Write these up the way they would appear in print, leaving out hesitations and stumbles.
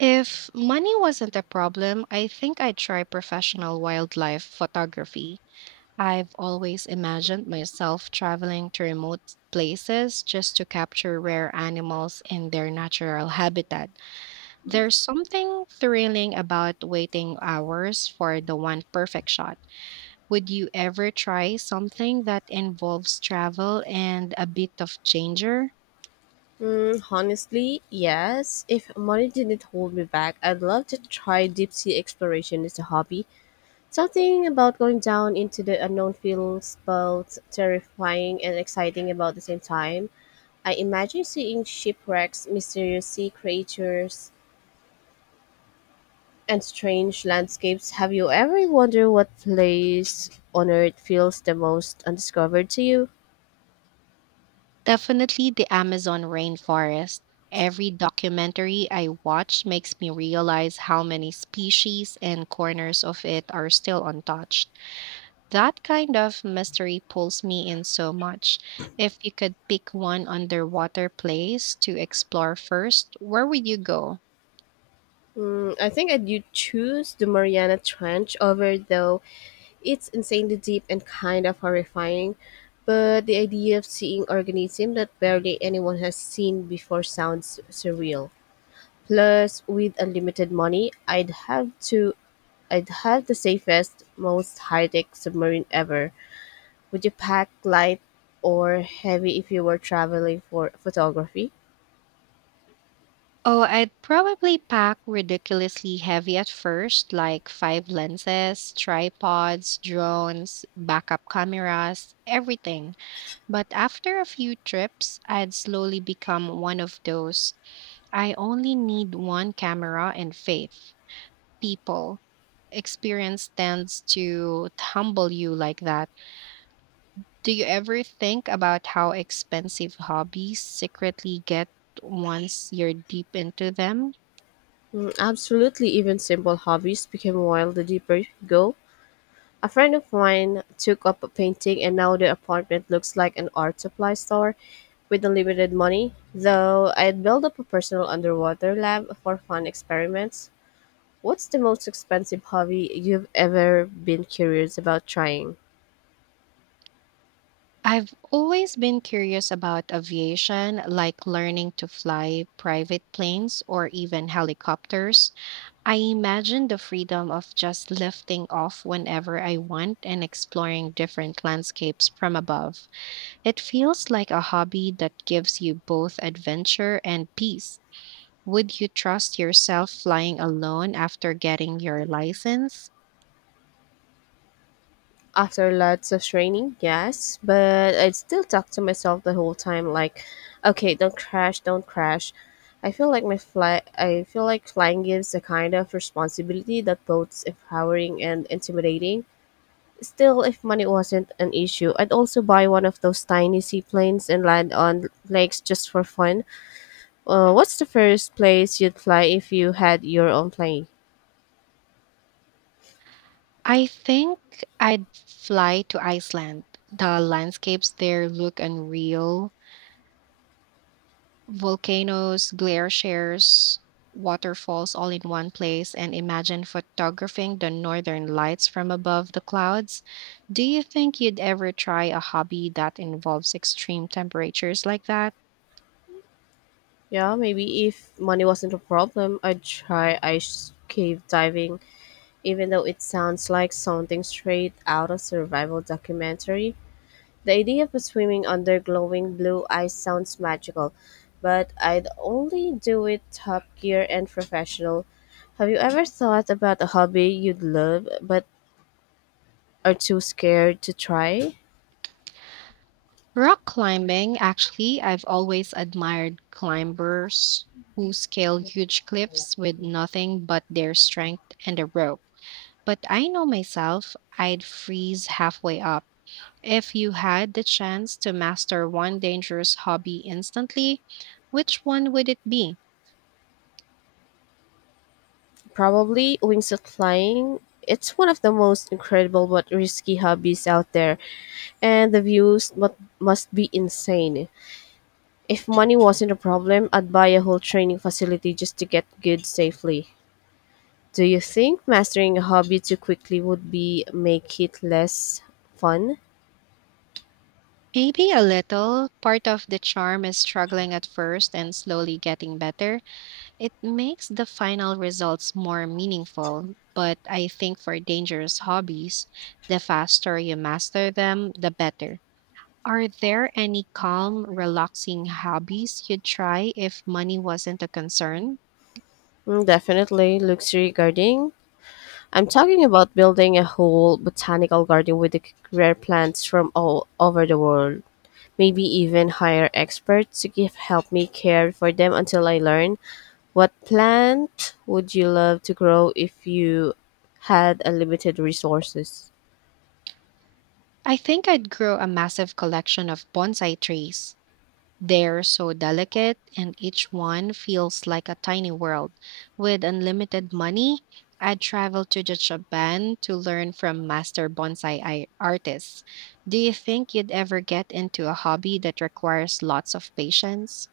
If money wasn't a problem, I think I'd try professional wildlife photography. I've always imagined myself traveling to remote places just to capture rare animals in their natural habitat. There's something thrilling about waiting hours for the one perfect shot. Would you ever try something that involves travel and a bit of danger? Honestly, yes. If money didn't hold me back, I'd love to try deep sea exploration as a hobby. Something about going down into the unknown feels both terrifying and exciting about the same time. I imagine seeing shipwrecks, mysterious sea creatures, and strange landscapes. Have you ever wondered what place on earth feels the most undiscovered to you? Definitely the Amazon rainforest. Every documentary I watch makes me realize how many species and corners of it are still untouched. That kind of mystery pulls me in so much. If you could pick one underwater place to explore first, where would you go? I think I'd you choose the Mariana Trench over though. It's insanely deep and kind of horrifying, but the idea of seeing organisms that barely anyone has seen before sounds surreal. Plus, with unlimited money, I'd have the safest, most high-tech submarine ever. Would you pack light or heavy if you were traveling for photography? Oh, I'd probably pack ridiculously heavy at first, like five lenses, tripods, drones, backup cameras, everything. But after a few trips, I'd slowly become one of those I only need one camera and faith people. Experience tends to humble you like that. Do you ever think about how expensive hobbies secretly get once you're deep into them? Absolutely, even simple hobbies become wild the deeper you go. A friend of mine took up a painting, and now the apartment looks like an art supply store. With unlimited money, though, I'd build up a personal underwater lab for fun experiments. What's the most expensive hobby you've ever been curious about trying? I've always been curious about aviation, like learning to fly private planes or even helicopters. I imagine the freedom of just lifting off whenever I want and exploring different landscapes from above. It feels like a hobby that gives you both adventure and peace. Would you trust yourself flying alone after getting your license? After lots of training, yes, but I'd still talk to myself the whole time, like, okay, don't crash, don't crash. I feel like my fly. I feel like flying gives a kind of responsibility that both empowering and intimidating. Still, if money wasn't an issue, I'd also buy one of those tiny seaplanes and land on lakes just for fun. What's the first place you'd fly if you had your own plane? I think I'd fly to Iceland. The landscapes there look unreal, volcanoes, glaciers, waterfalls all in one place, and imagine photographing the northern lights from above the clouds. Do you think you'd ever try a hobby that involves extreme temperatures like that? Yeah, maybe if money wasn't a problem, I'd try ice cave diving, even though it sounds like something straight out of survival documentary. The idea of swimming under glowing blue ice sounds magical, but I'd only do it top gear and professional. Have you ever thought about a hobby you'd love but are too scared to try? Rock climbing, actually, I've always admired climbers who scale huge cliffs with nothing but their strength and a rope. But I know myself, I'd freeze halfway up. If you had the chance to master one dangerous hobby instantly, which one would it be? Probably wingsuit flying. It's one of the most incredible but risky hobbies out there, and the views must be insane. If money wasn't a problem, I'd buy a whole training facility just to get good safely. Do you think mastering a hobby too quickly would be make it less fun? Maybe a little. Part of the charm is struggling at first and slowly getting better. It makes the final results more meaningful. But I think for dangerous hobbies, the faster you master them, the better. Are there any calm, relaxing hobbies you'd try if money wasn't a concern? Definitely luxury gardening. I'm talking about building a whole botanical garden with the rare plants from all over the world. Maybe even hire experts to give help me care for them until I learn. What plant would you love to grow if you had unlimited resources? I think I'd grow a massive collection of bonsai trees. They're so delicate, and each one feels like a tiny world. With unlimited money, I'd travel to the Japan to learn from master bonsai artists. Do you think you'd ever get into a hobby that requires lots of patience?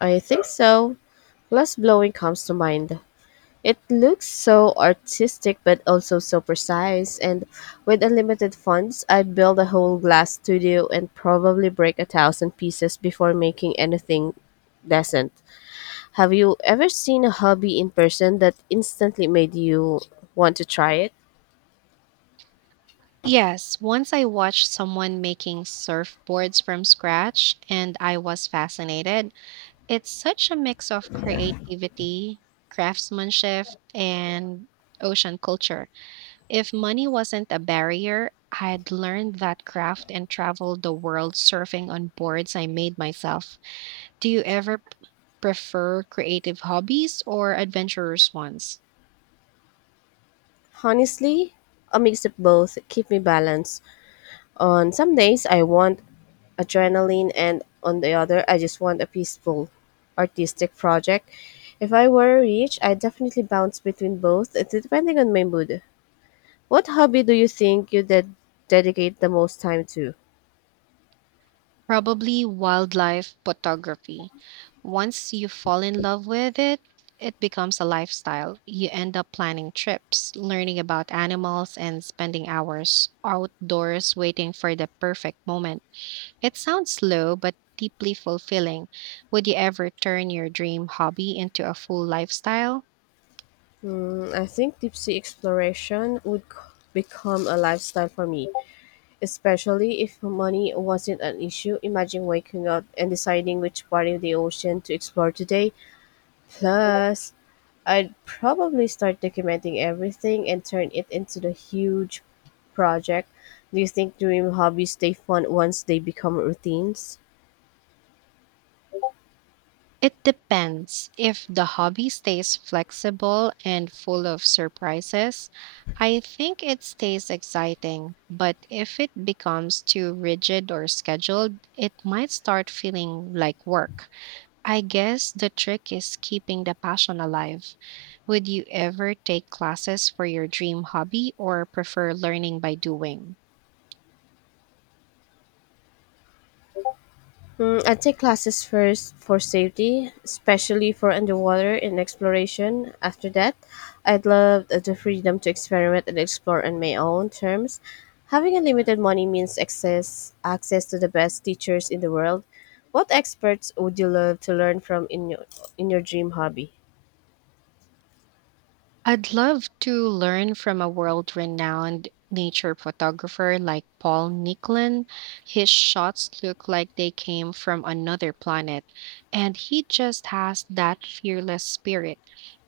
I think so. Glass blowing comes to mind. It looks so artistic but also so precise. And with unlimited funds, I'd build a whole glass studio and probably break a thousand pieces before making anything decent. Have you ever seen a hobby in person that instantly made you want to try it? Yes, once I watched someone making surfboards from scratch, and I was fascinated. It's such a mix of creativity, craftsmanship, and ocean culture. If money wasn't a barrier, I'd learned that craft and traveled the world surfing on boards I made myself. Do you ever prefer creative hobbies or adventurous ones? Honestly, a mix of both keep me balanced. On some days, I want adrenaline, and on the other, I just want a peaceful artistic project. If I were rich, I'd definitely bounce between both, It's depending on my mood. What hobby do you think you dedicate the most time to? Probably wildlife photography. Once you fall in love with it, it becomes a lifestyle. You end up planning trips, learning about animals, and spending hours outdoors waiting for the perfect moment. It sounds slow, but deeply fulfilling. Would you ever turn your dream hobby into a full lifestyle? I think deep sea exploration would become a lifestyle for me, especially if money wasn't an issue. Imagine waking up and deciding which part of the ocean to explore today. Plus, I'd probably start documenting everything and turn it into the huge project. Do you think dream hobbies stay fun once they become routines? It depends. If the hobby stays flexible and full of surprises, I think it stays exciting. But if it becomes too rigid or scheduled, it might start feeling like work. I guess the trick is keeping the passion alive. Would you ever take classes for your dream hobby or prefer learning by doing? I'd take classes first for safety, especially for underwater and exploration. After that, I'd love the freedom to experiment and explore on my own terms. Having unlimited money means access to the best teachers in the world. What experts would you love to learn from in your dream hobby? I'd love to learn from a world renowned nature photographer like Paul Nicklin. His shots look like they came from another planet, and he just has that fearless spirit.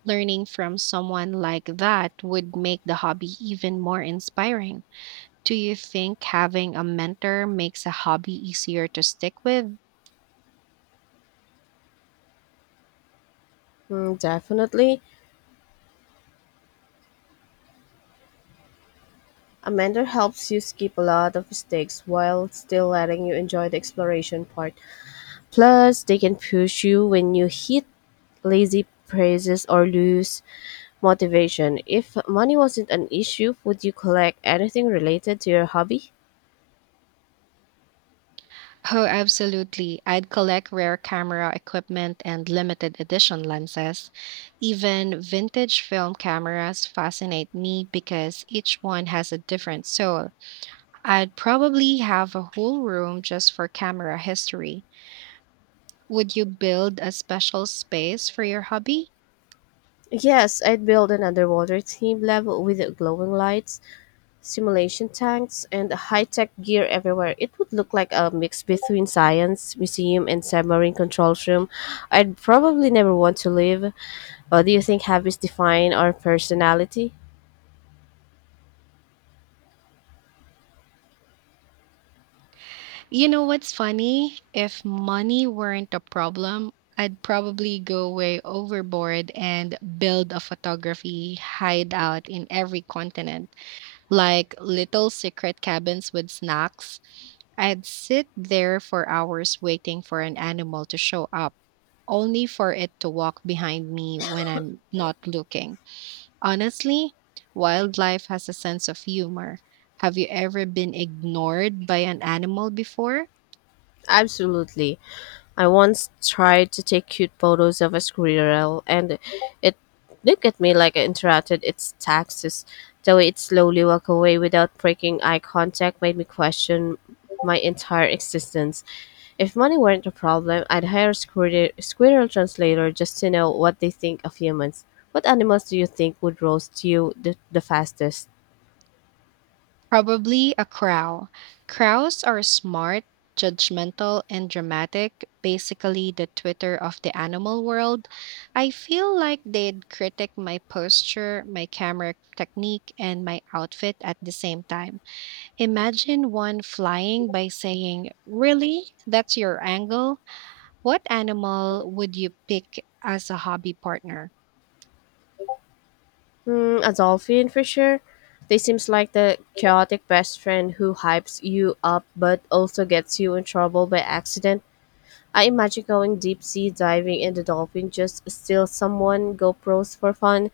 Learning from someone like that would make the hobby even more inspiring. Do you think having a mentor makes a hobby easier to stick with? Definitely. A mentor helps you skip a lot of mistakes while still letting you enjoy the exploration part. Plus, they can push you when you hit lazy praises or lose motivation. If money wasn't an issue, would you collect anything related to your hobby? Oh, absolutely. I'd collect rare camera equipment and limited edition lenses. Even vintage film cameras fascinate me because each one has a different soul. I'd probably have a whole room just for camera history. Would you build a special space for your hobby? Yes, I'd build an underwater theme level with glowing lights, simulation tanks, and high tech gear everywhere. It would look like a mix between science, museum, and submarine control room. I'd probably never want to leave. What do you think habits define our personality? You know what's funny? If money weren't a problem, I'd probably go way overboard and build a photography hideout in every continent, like little secret cabins with snacks. I'd sit there for hours waiting for an animal to show up, only for it to walk behind me when I'm not looking. Honestly, wildlife has a sense of humor. Have you ever been ignored by an animal before? Absolutely. I once tried to take cute photos of a squirrel and it looked at me like I interrupted its taxes. The way it slowly walked away without breaking eye contact made me question my entire existence. If money weren't a problem, I'd hire a squirrel translator just to know what they think of humans. What animals do you think would roast you the fastest? Probably a crow. Crows are smart, judgmental, and dramatic, basically the Twitter of the animal world. I feel like they'd critic my posture, my camera technique, and my outfit at the same time. Imagine one flying by saying, "Really? That's your angle?" What animal would you pick as a hobby partner? A dolphin for sure. They seems like the chaotic best friend who hypes you up but also gets you in trouble by accident. I imagine going deep sea diving and the dolphin just steal someone GoPros for fun.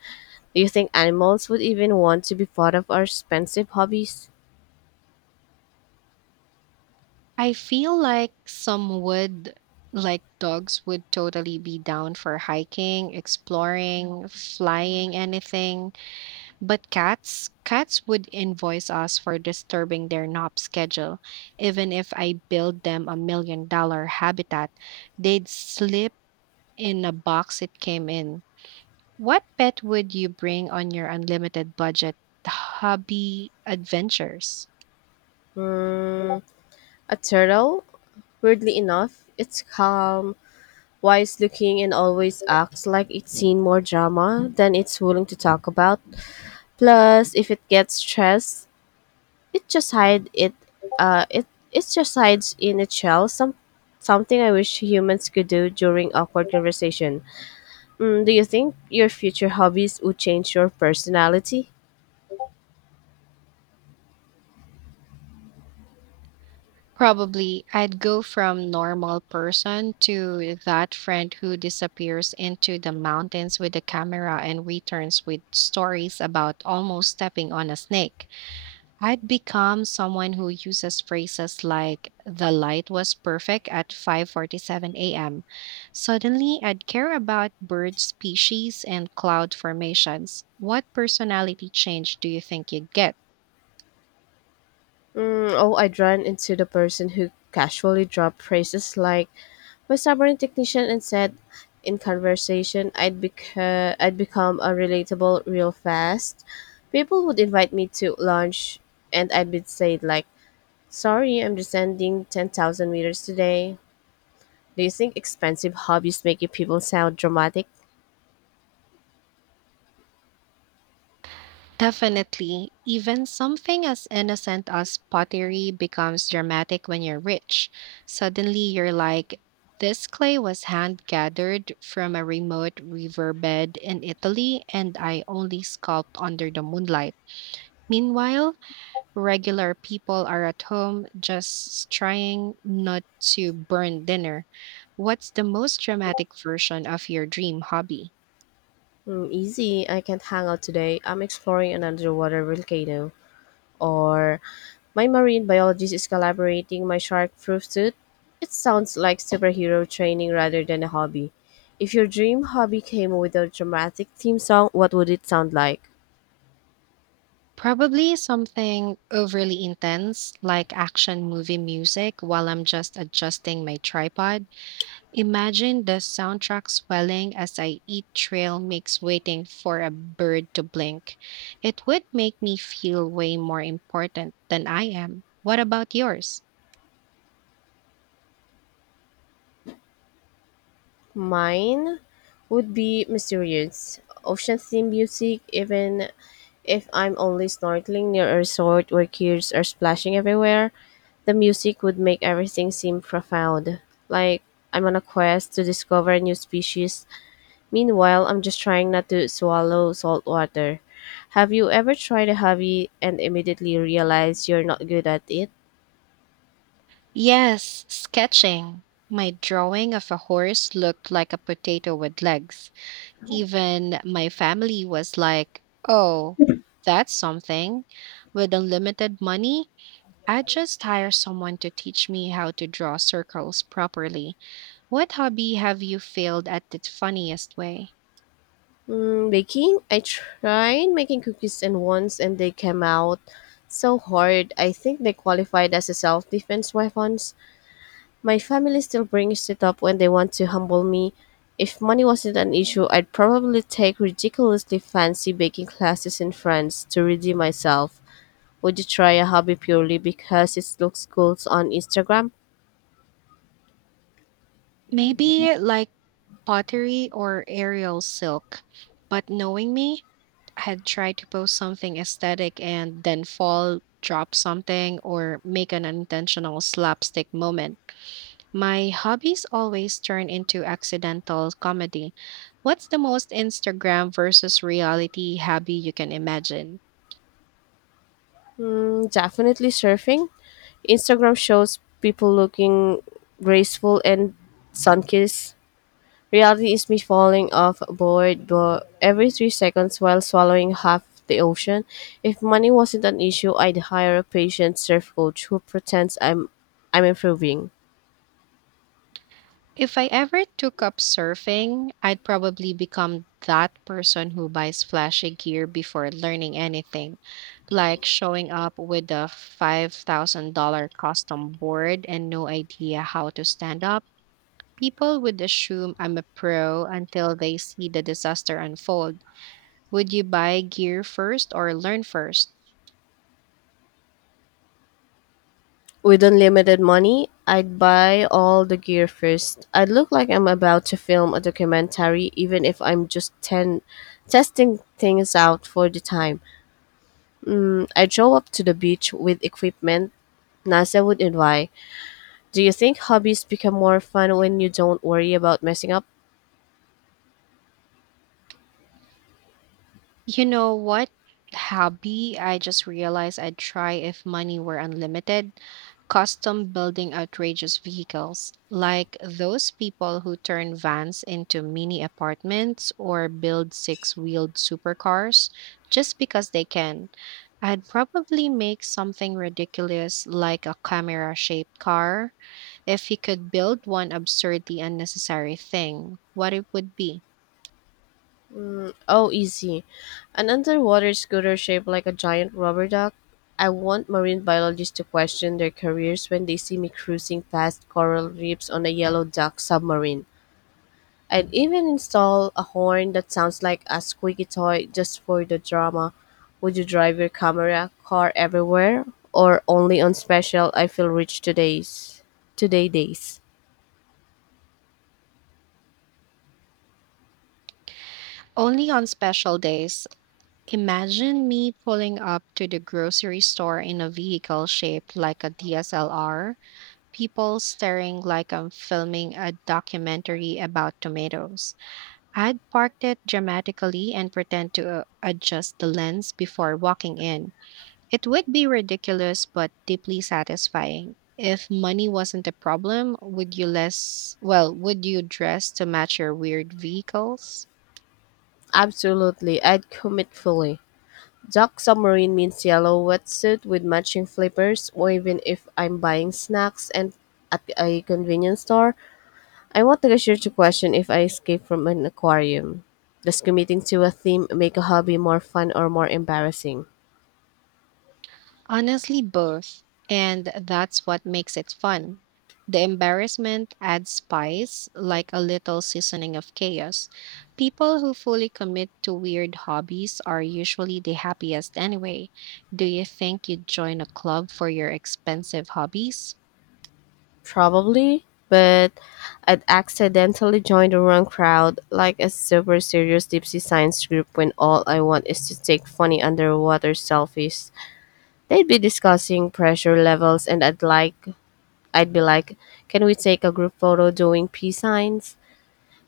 Do you think animals would even want to be part of our expensive hobbies? I feel like some would, like dogs, would totally be down for hiking, exploring, flying, anything. But cats, cats would invoice us for disturbing their nap schedule. Even if I build them a $1 million habitat, they'd sleep in a box it came in. What pet would you bring on your unlimited budget hobby adventures? Mm, a turtle? Weirdly enough, it's calm, wise looking, and always acts like it's seen more drama than it's willing to talk about. Plus, if it gets stressed, it just hide it. It just hides in its shell. Something I wish humans could do during awkward conversation. Do you think your future hobbies would change your personality? Probably I'd go from normal person to that friend who disappears into the mountains with a camera and returns with stories about almost stepping on a snake. I'd become someone who uses phrases like the light was perfect at 5:47 a.m. Suddenly, I'd care about bird species and cloud formations. What personality change do you think you'd get? Oh, I'd run into the person who casually dropped phrases like "my submarine technician" and said. In conversation, I'd become a relatable real fast. People would invite me to lunch, and I'd be said like Sorry, I'm descending 10,000 meters today. Do you think expensive hobbies make you people sound dramatic? Definitely. Even something as innocent as pottery becomes dramatic when you're rich. Suddenly, you're like, this clay was hand gathered from a remote riverbed in Italy, and I only sculpt under the moonlight. Meanwhile, regular people are at home just trying not to burn dinner. What's the most dramatic version of your dream hobby? Easy, I can't hang out today. I'm exploring an underwater volcano. Or, my marine biologist is collaborating my shark proof suit. It sounds like superhero training rather than a hobby. If your dream hobby came with a dramatic theme song, what would it sound like? Probably something overly intense, like action movie music, while I'm just adjusting my tripod. Imagine the soundtrack swelling as I eat trail mix, waiting for a bird to blink. It would make me feel way more important than I am. What about yours? Mine would be mysterious. Ocean theme music, even if I'm only snorkeling near a resort where kids are splashing everywhere, the music would make everything seem profound. Like I'm on a quest to discover a new species. Meanwhile, I'm just trying not to swallow salt water. Have you ever tried a hobby and immediately realized you're not good at it? Yes, sketching. My drawing of a horse looked like a potato with legs. Even my family was like, oh, that's something. With unlimited money, I'd just hire someone to teach me how to draw circles properly. What hobby have you failed at the funniest way? Baking? I tried making cookies and once and they came out so hard. I think they qualified as a self defense weapons. My family still brings it up when they want to humble me. If money wasn't an issue, I'd probably take ridiculously fancy baking classes in France to redeem myself. Would you try a hobby purely because it looks cool on Instagram? Maybe like pottery or aerial silk. But knowing me, I had tried to post something aesthetic and then fall, drop something, or make an unintentional slapstick moment. My hobbies always turn into accidental comedy. What's the most Instagram versus reality hobby you can imagine? Definitely surfing. Instagram shows people looking graceful and sun kissed. Reality is me falling off a board every 3 seconds while swallowing half the ocean. If money wasn't an issue, I'd hire a patient surf coach who pretends I'm improving. If I ever took up surfing, I'd probably become that person who buys flashy gear before learning anything, like showing up with a $5,000 custom board and no idea how to stand up. People would assume I'm a pro until they see the disaster unfold. Would you buy gear first or learn first? With unlimited money, I'd buy all the gear first. I'd look like I'm about to film a documentary, even if I'm just ten, testing things out for the time. I'd show up to the beach with equipment NASA would envy. Do you think hobbies become more fun when you don't worry about messing up? You know what hobby I just realized I'd try if money were unlimited? Custom building outrageous vehicles, like those people who turn vans into mini apartments or build six wheeled supercars just because they can. I'd probably make something ridiculous like a camera shaped car. If you could build one absurdly unnecessary thing, what it would be. Oh, easy. An underwater scooter shaped like a giant rubber duck. I want marine biologists to question their careers when they see me cruising past coral reefs on a yellow duck submarine. I'd even install a horn that sounds like a squeaky toy just for the drama. Would you drive your camera car everywhere or only on special I feel rich today days? Only on special days. Imagine me pulling up to the grocery store in a vehicle shaped like a DSLR, people staring like I'm filming a documentary about tomatoes. I'd parked it dramatically and pretend to adjust the lens before walking in. It would be ridiculous but deeply satisfying. If money wasn't a problem, would you would you dress to match your weird vehicles? Absolutely, I'd commit fully. Duck submarine means yellow wetsuit with matching flippers, or even if I'm buying snacks and at a convenience store, I want the cashier to question if I escaped from an aquarium. Does committing to a theme make a hobby more fun or more embarrassing? Honestly, both. And that's what makes it fun. The embarrassment adds spice, like a little seasoning of chaos. People who fully commit to weird hobbies are usually the happiest anyway. Do you think you'd join a club for your expensive hobbies? Probably, but I'd accidentally joined the wrong crowd, like a super serious deep sea science group when all I want is to take funny underwater selfies. They'd be discussing pressure levels, and I'd be like, can we take a group photo doing peace signs?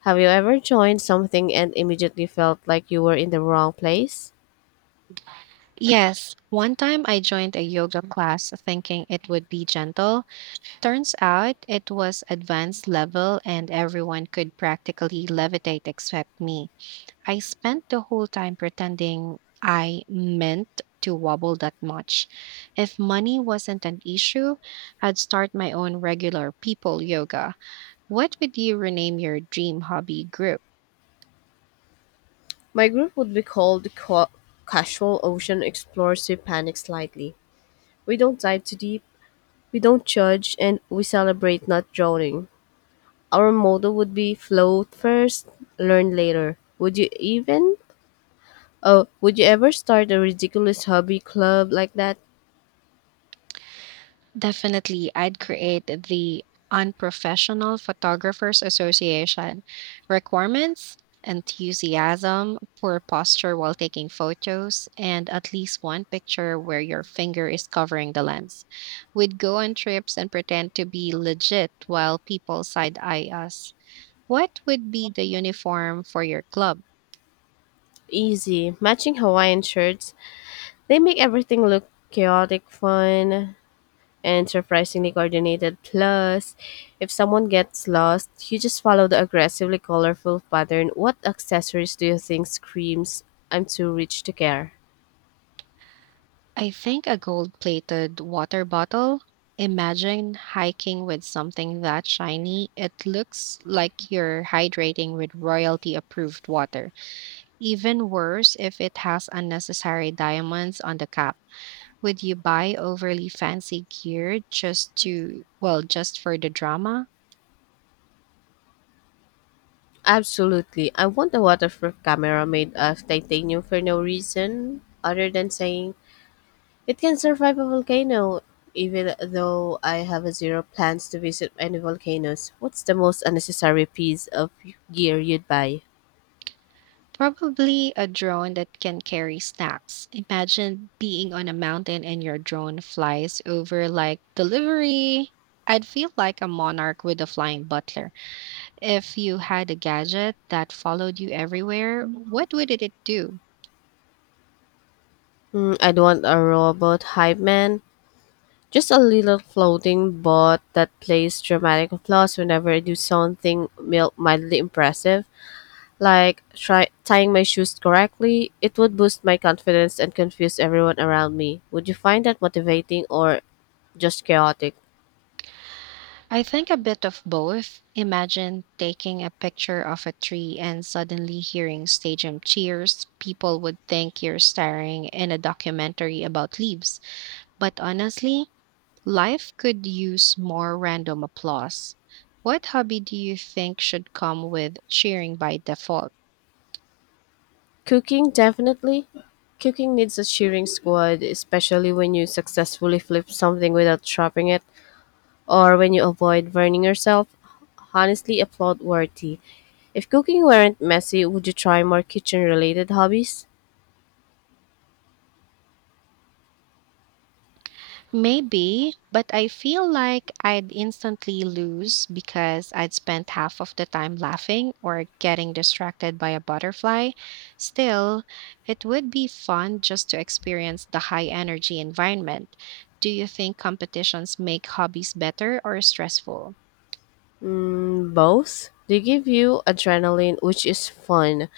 Have you ever joined something and immediately felt like you were in the wrong place? Yes, one time I joined a yoga class thinking it would be gentle. Turns out it was advanced level and everyone could practically levitate except me. I spent the whole time pretending I meant to wobble that much. If money wasn't an issue, I'd start my own regular people yoga. What would you rename your dream hobby group? My group would be called the Casual Ocean Explorers Who Panic Slightly. We don't dive too deep, we don't judge, and we celebrate not drowning. Our motto would be float first, learn later. Would you ever start a ridiculous hobby club like that? Definitely, I'd create the Unprofessional Photographers Association requirements, enthusiasm, poor posture while taking photos, and at least one picture where your finger is covering the lens. We'd go on trips and pretend to be legit while people side eye us. What would be the uniform for your club? Easy. Matching Hawaiian shirts. They make everything look chaotic, fun, and surprisingly coordinated. Plus, if someone gets lost, you just follow the aggressively colorful pattern. What accessories do you think screams, I'm too rich to care? I think a gold plated water bottle. Imagine hiking with something that shiny. It looks like you're hydrating with royalty approved water. Even worse if it has unnecessary diamonds on the cap. Would you buy overly fancy gear just to, well, just for the drama? Absolutely. I want a waterproof camera made of titanium for no reason other than saying it can survive a volcano, even though I have a zero plans to visit any volcanoes. What's the most unnecessary piece of gear you'd buy? Probably a drone that can carry snacks. Imagine being on a mountain and your drone flies over like delivery. I'd feel like a monarch with a flying butler. If you had a gadget that followed you everywhere, what would it do? I'd want a robot hype man. Just a little floating bot that plays dramatic applause whenever I do something mildly impressive, like tying my shoes correctly. It would boost my confidence and confuse everyone around me. Would you find that motivating or just chaotic? I think a bit of both. Imagine taking a picture of a tree and suddenly hearing stadium cheers. People would think you're staring in a documentary about leaves. But honestly, life could use more random applause. What hobby do you think should come with cheering by default? Cooking, definitely. Cooking needs a cheering squad, especially when you successfully flip something without dropping it, or when you avoid burning yourself, honestly applaud worthy. If cooking weren't messy, would you try more kitchen related hobbies? Maybe, but I feel like I'd instantly lose because I'd spent half of the time laughing or getting distracted by a butterfly. Still, it would be fun just to experience the high energy environment. Do you think competitions make hobbies better or stressful? Both. They give you adrenaline, which is fun,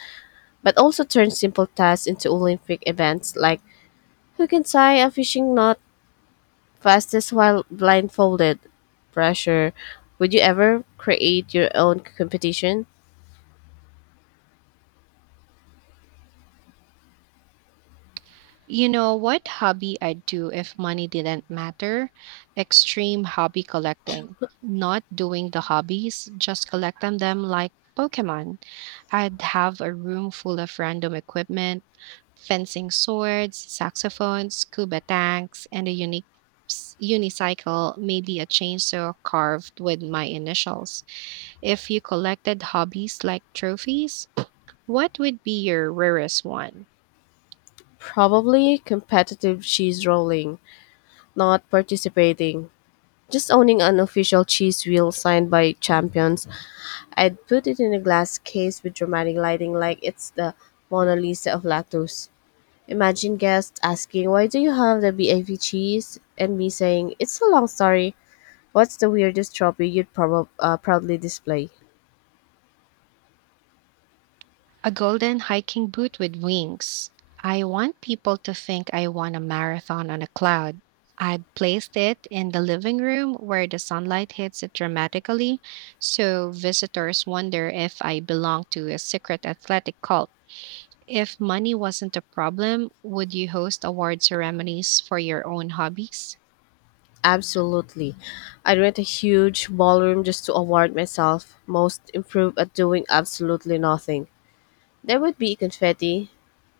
but also turn simple tasks into Olympic events like who can tie a fishing knot fastest while blindfolded? Pressure. Would you ever create your own competition? You know what hobby I'd do if money didn't matter? Extreme hobby collecting. Not doing the hobbies, just collecting them like Pokemon. I'd have a room full of random equipment, fencing swords, saxophones, scuba tanks, and a unique unicycle, maybe a chainsaw carved with my initials. If you collected hobbies like trophies, what would be your rarest one? Probably competitive cheese rolling, not participating. Just owning an official cheese wheel signed by champions, I'd put it in a glass case with dramatic lighting like it's the Mona Lisa of lactose. Imagine guests asking, "Why do you have the BAV cheese?" And me saying, "It's a long story." What's the weirdest trophy you'd proudly display? A golden hiking boot with wings. I want people to think I won a marathon on a cloud. I placed it in the living room where the sunlight hits it dramatically, so visitors wonder if I belong to a secret athletic cult. If money wasn't a problem, would you host award ceremonies for your own hobbies? Absolutely. I'd rent a huge ballroom just to award myself most improved at doing absolutely nothing. There would be confetti,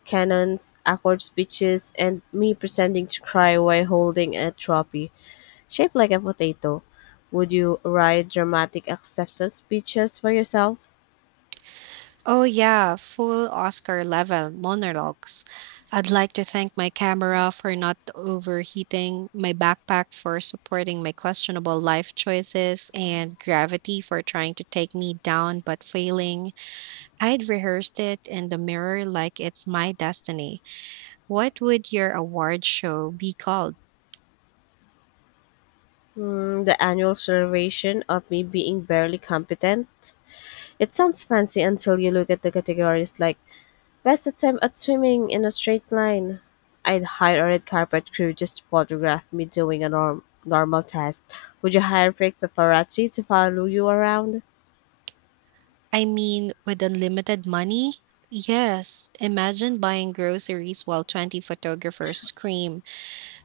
cannons, awkward speeches, and me pretending to cry while holding a trophy shaped like a potato. Would you write dramatic acceptance speeches for yourself? Oh, yeah, full Oscar level monologues. I'd like to thank my camera for not overheating, my backpack for supporting my questionable life choices, and gravity for trying to take me down but failing. I'd rehearsed it in the mirror like it's my destiny. What would your award show be called? The annual celebration of me being barely competent? It sounds fancy until you look at the categories like best attempt at swimming in a straight line. I'd hire a red carpet crew just to photograph me doing a normal task. Would you hire fake paparazzi to follow you around? I mean, with unlimited money? Yes, imagine buying groceries while 20 photographers scream.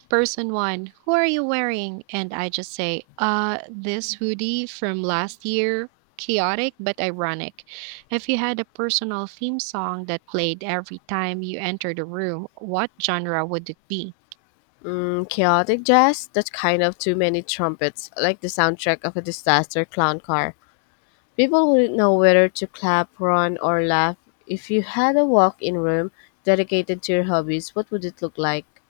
Person one, who are you wearing? And I just say, this hoodie from last year, chaotic but ironic. If you had a personal theme song that played every time you entered a room, what genre would it be? Chaotic jazz? That's kind of too many trumpets, like the soundtrack of a disaster clown car. People wouldn't know whether to clap, run, or laugh. If you had a walk in room dedicated to your hobbies, what would it look like?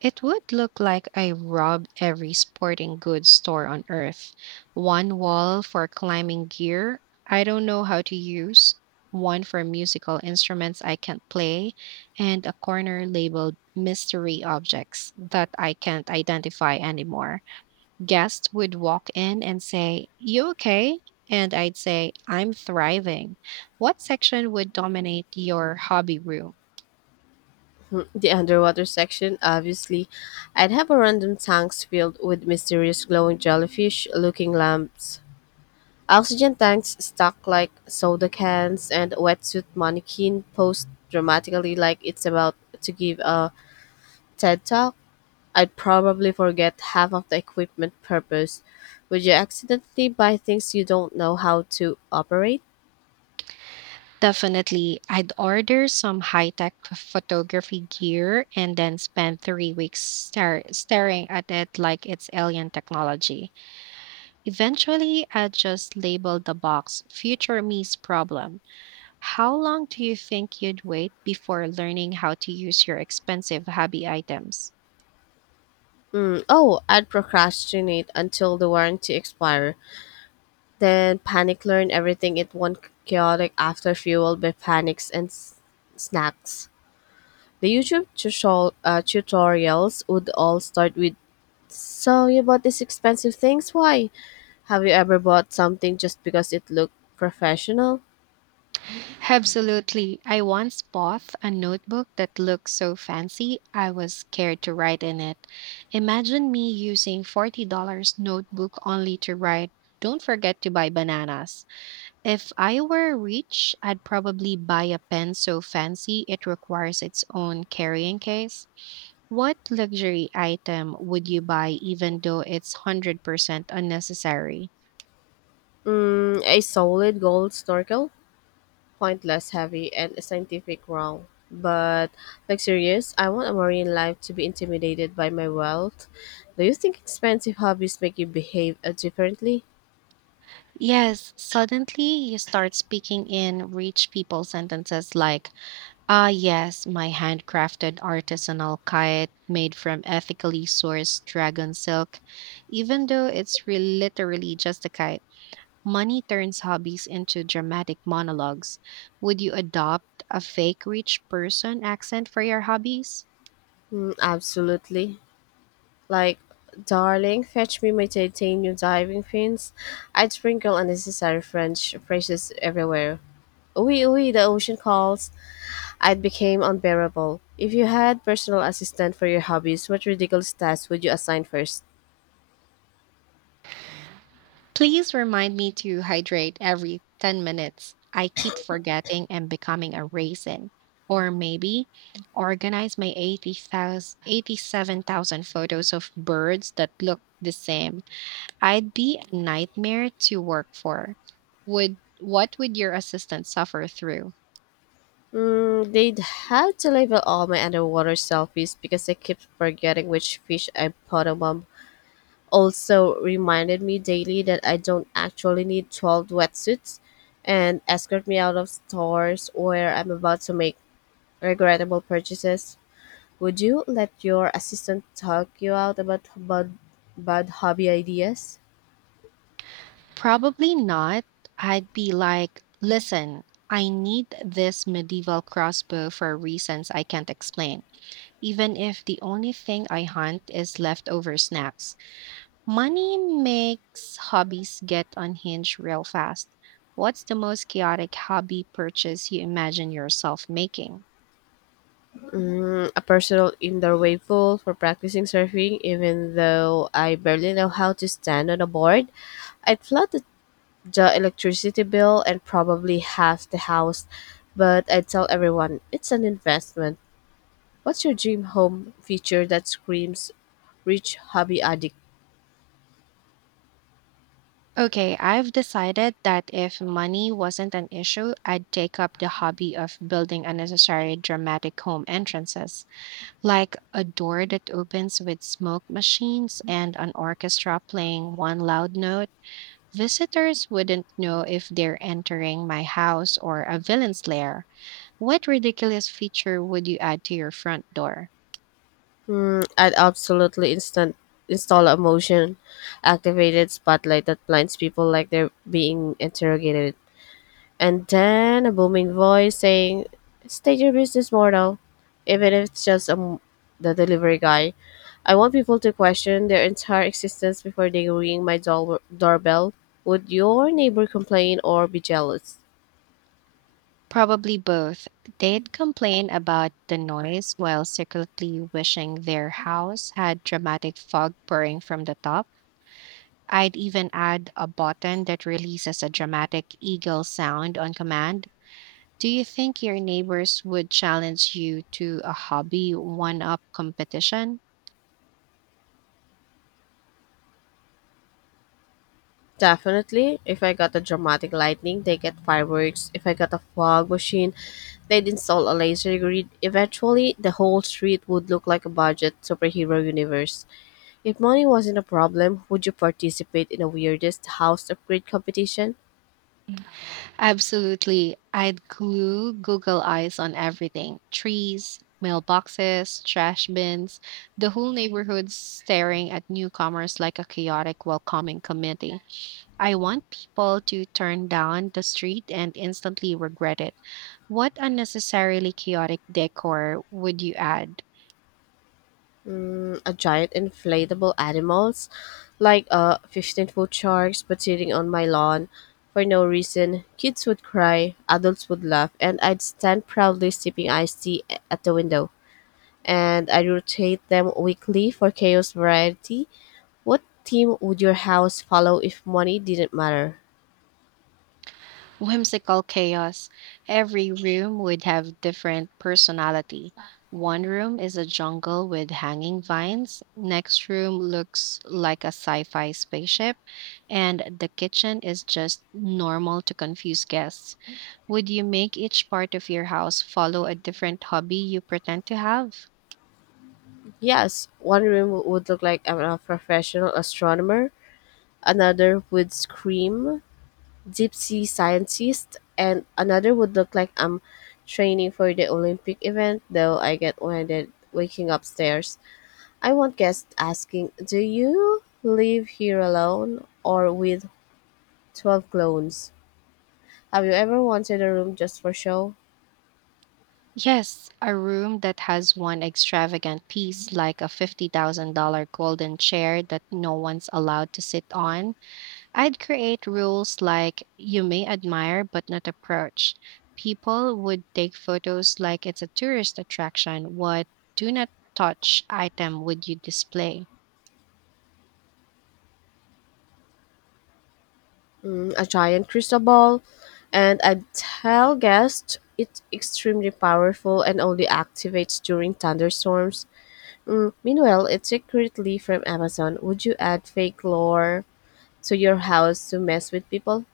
It would look like I robbed every sporting goods store on earth. One wall for climbing gear I don't know how to use, one for musical instruments I can't play, and a corner labeled mystery objects that I can't identify anymore. Guests would walk in and say, "You okay?" And I'd say, "I'm thriving." What section would dominate your hobby room? The underwater section, obviously. I'd have a random tanks filled with mysterious glowing jellyfish looking lamps. Oxygen tanks stuck like soda cans and a wetsuit mannequin posed dramatically like it's about to give a TED talk. I'd probably forget half of the equipment purpose. Would you accidentally buy things you don't know how to operate? Definitely. I'd order some high tech photography gear and then spend three weeks staring at it like it's alien technology. Eventually, I'd just label the box Future Me's Problem. How long do you think you'd wait before learning how to use your expensive hobby items? Oh, I'd procrastinate until the warranty expires. Then panic learn everything in one chaotic after fueled by panics and snacks. The YouTube tutorials would all start with, "So you bought these expensive things? Why?" Have you ever bought something just because it looked professional? Absolutely. I once bought a notebook that looked so fancy, I was scared to write in it. Imagine me using $40 notebook only to write, "Don't forget to buy bananas." If I were rich, I'd probably buy a pen so fancy it requires its own carrying case. What luxury item would you buy even though it's 100% unnecessary? A solid gold snorkel? Pointless, heavy, and a scientific wrong. But, like, serious, I want a marine life to be intimidated by my wealth. Do you think expensive hobbies make you behave differently? Yes, suddenly you start speaking in rich people sentences like, "Ah, yes, my handcrafted artisanal kite made from ethically sourced dragon silk." Even though it's literally just a kite, money turns hobbies into dramatic monologues. Would you adopt a fake rich person accent for your hobbies? Absolutely. Like, darling, fetch me my titanium diving fins. I'd sprinkle unnecessary French phrases everywhere. Oui, oui, the ocean calls. I'd became unbearable. If you had personal assistant for your hobbies, what ridiculous tasks would you assign first? Please remind me to hydrate every 10 minutes. I keep forgetting and becoming a raisin. Or maybe organize my 87,000 photos of birds that look the same. I'd be a nightmare to work for. Would what would your assistant suffer through? They'd have to label all my underwater selfies because I keep forgetting which fish I put on, also reminded me daily that I don't actually need 12 wetsuits and escort me out of stores where I'm about to make regrettable purchases. Would you let your assistant talk you out about bad hobby ideas? Probably not. I'd be like, "Listen, I need this medieval crossbow for reasons I can't explain," even if the only thing I hunt is leftover snacks. Money makes hobbies get unhinged real fast. What's the most chaotic hobby purchase you imagine yourself making? A personal indoor wave pool for practicing surfing, even though I barely know how to stand on a board. I'd flood the electricity bill and probably half the house, but I tell everyone it's an investment. What's your dream home feature that screams rich hobby addict? Okay, I've decided that if money wasn't an issue, I'd take up the hobby of building unnecessary dramatic home entrances, like a door that opens with smoke machines and an orchestra playing one loud note. Visitors wouldn't know if they're entering my house or a villain's lair. What ridiculous feature would you add to your front door? I'd absolutely instant install a motion activated spotlight that blinds people like they're being interrogated. And then a booming voice saying, "State your business, mortal." Even if it's just the delivery guy. I want people to question their entire existence before they ring my doorbell. Would your neighbor complain or be jealous? Probably both. They'd complain about the noise while secretly wishing their house had dramatic fog pouring from the top. I'd even add a button that releases a dramatic eagle sound on command. Do you think your neighbors would challenge you to a hobby one up competition? Definitely. If I got a dramatic lightning, they get fireworks. If I got a fog machine, they'd install a laser grid. Eventually, the whole street would look like a budget superhero universe. If money wasn't a problem, would you participate in the weirdest house upgrade competition? Absolutely. I'd glue Google Eyes on everything, trees, mailboxes, trash bins, the whole neighborhood staring at newcomers like a chaotic welcoming committee. I want people to turn down the street and instantly regret it. What unnecessarily chaotic decor would you add? A giant inflatable animals, like 15-foot sharks, but sitting on my lawn for no reason. Kids would cry, adults would laugh, and I'd stand proudly sipping iced tea at the window, and I rotate them weekly for chaos variety. What theme would your house follow if money didn't matter? Whimsical chaos. Every room would have different personality. One room is a jungle with hanging vines, next room looks like a sci-fi spaceship, and the kitchen is just normal to confuse guests. Would you make each part of your house follow a different hobby you pretend to have? Yes, one room would look like I'm a professional astronomer, another would scream deep sea scientist, and another would look like I'm training for the Olympic event, though I get winded waking upstairs. I want guests asking, "Do you live here alone or with 12 clones?" Have you ever wanted a room just for show? Yes, a room that has one extravagant piece, like a $50,000 golden chair that no one's allowed to sit on. I'd create rules like, "You may admire but not approach." People would take photos like it's a tourist attraction. What do not touch item would you display? A giant crystal ball? And I tell guests it's extremely powerful and only activates during thunderstorms. Meanwhile, it's secretly from Amazon. Would you add fake lore to your house to mess with people?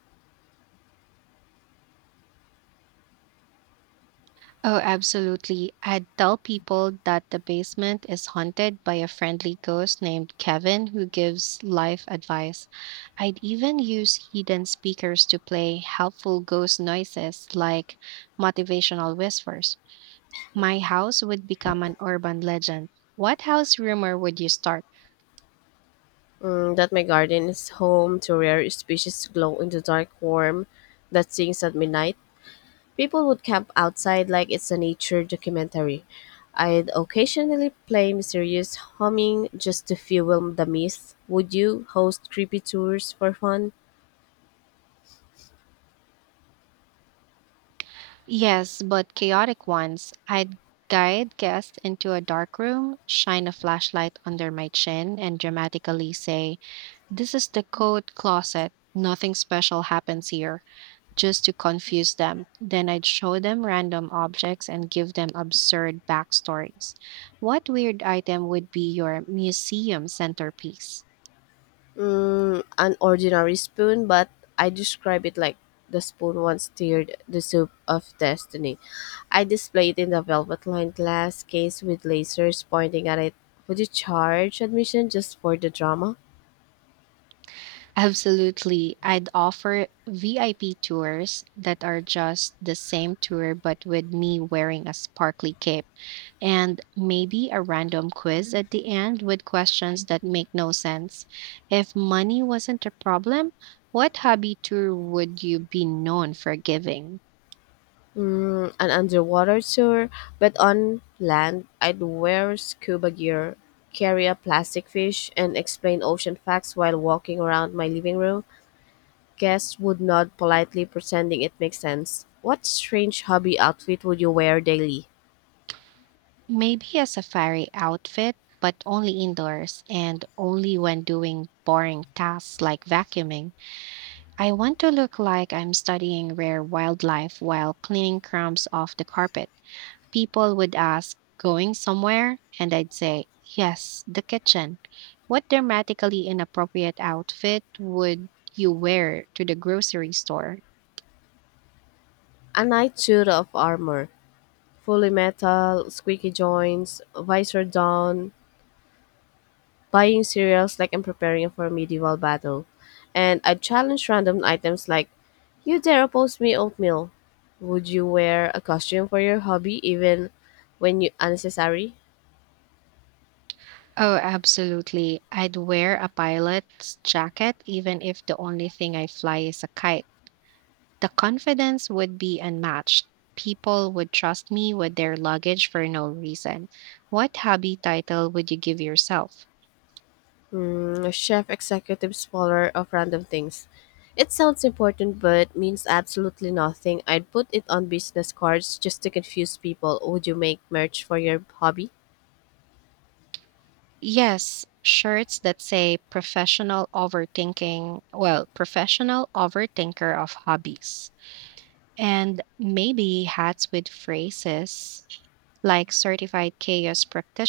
Oh, absolutely. I'd tell people that the basement is haunted by a friendly ghost named Kevin who gives life advice. I'd even use hidden speakers to play helpful ghost noises like motivational whispers. My house would become an urban legend. What house rumor would you start? That my garden is home to rare species glow in the dark worm that sings at midnight. People would camp outside like it's a nature documentary. I'd occasionally play mysterious humming just to fuel the myth. Would you host creepy tours for fun? Yes, but chaotic ones. I'd guide guests into a dark room, shine a flashlight under my chin, and dramatically say, "This is the coat closet. Nothing special happens here," just to confuse them. Then I'd show them random objects and give them absurd backstories. What weird item would be your museum centerpiece? An ordinary spoon, but I describe it like, "The spoon once stirred the soup of destiny." I display it in the velvet lined glass case with lasers pointing at it. Would you charge admission just for the drama? Absolutely. I'd offer VIP tours that are just the same tour, but with me wearing a sparkly cape and maybe a random quiz at the end with questions that make no sense. If money wasn't a problem, what hobby tour would you be known for giving? An underwater tour, but on land, I'd wear scuba gear, carry a plastic fish, and explain ocean facts while walking around my living room. Guests would nod politely, pretending it makes sense. What strange hobby outfit would you wear daily? Maybe a safari outfit, but only indoors and only when doing boring tasks like vacuuming. I want to look like I'm studying rare wildlife while cleaning crumbs off the carpet. People would ask, "Going somewhere?" And I'd say, "Yes, the kitchen." What dramatically inappropriate outfit would you wear to the grocery store? A night suit of armor, fully metal, squeaky joints, visor down, buying cereals like I'm preparing for a medieval battle. And I'd challenge random items like, "You dare oppose me oatmeal." Would you wear a costume for your hobby even when you unnecessary? Oh, absolutely. I'd wear a pilot's jacket, even if the only thing I fly is a kite. The confidence would be unmatched. People would trust me with their luggage for no reason. What hobby title would you give yourself? Chef executive spoiler of random things. It sounds important but means absolutely nothing. I'd put it on business cards just to confuse people. Would you make merch for your hobby? Yes, shirts that say professional overthinking, well, professional overthinker of hobbies. And maybe hats with phrases like certified chaos practitioner.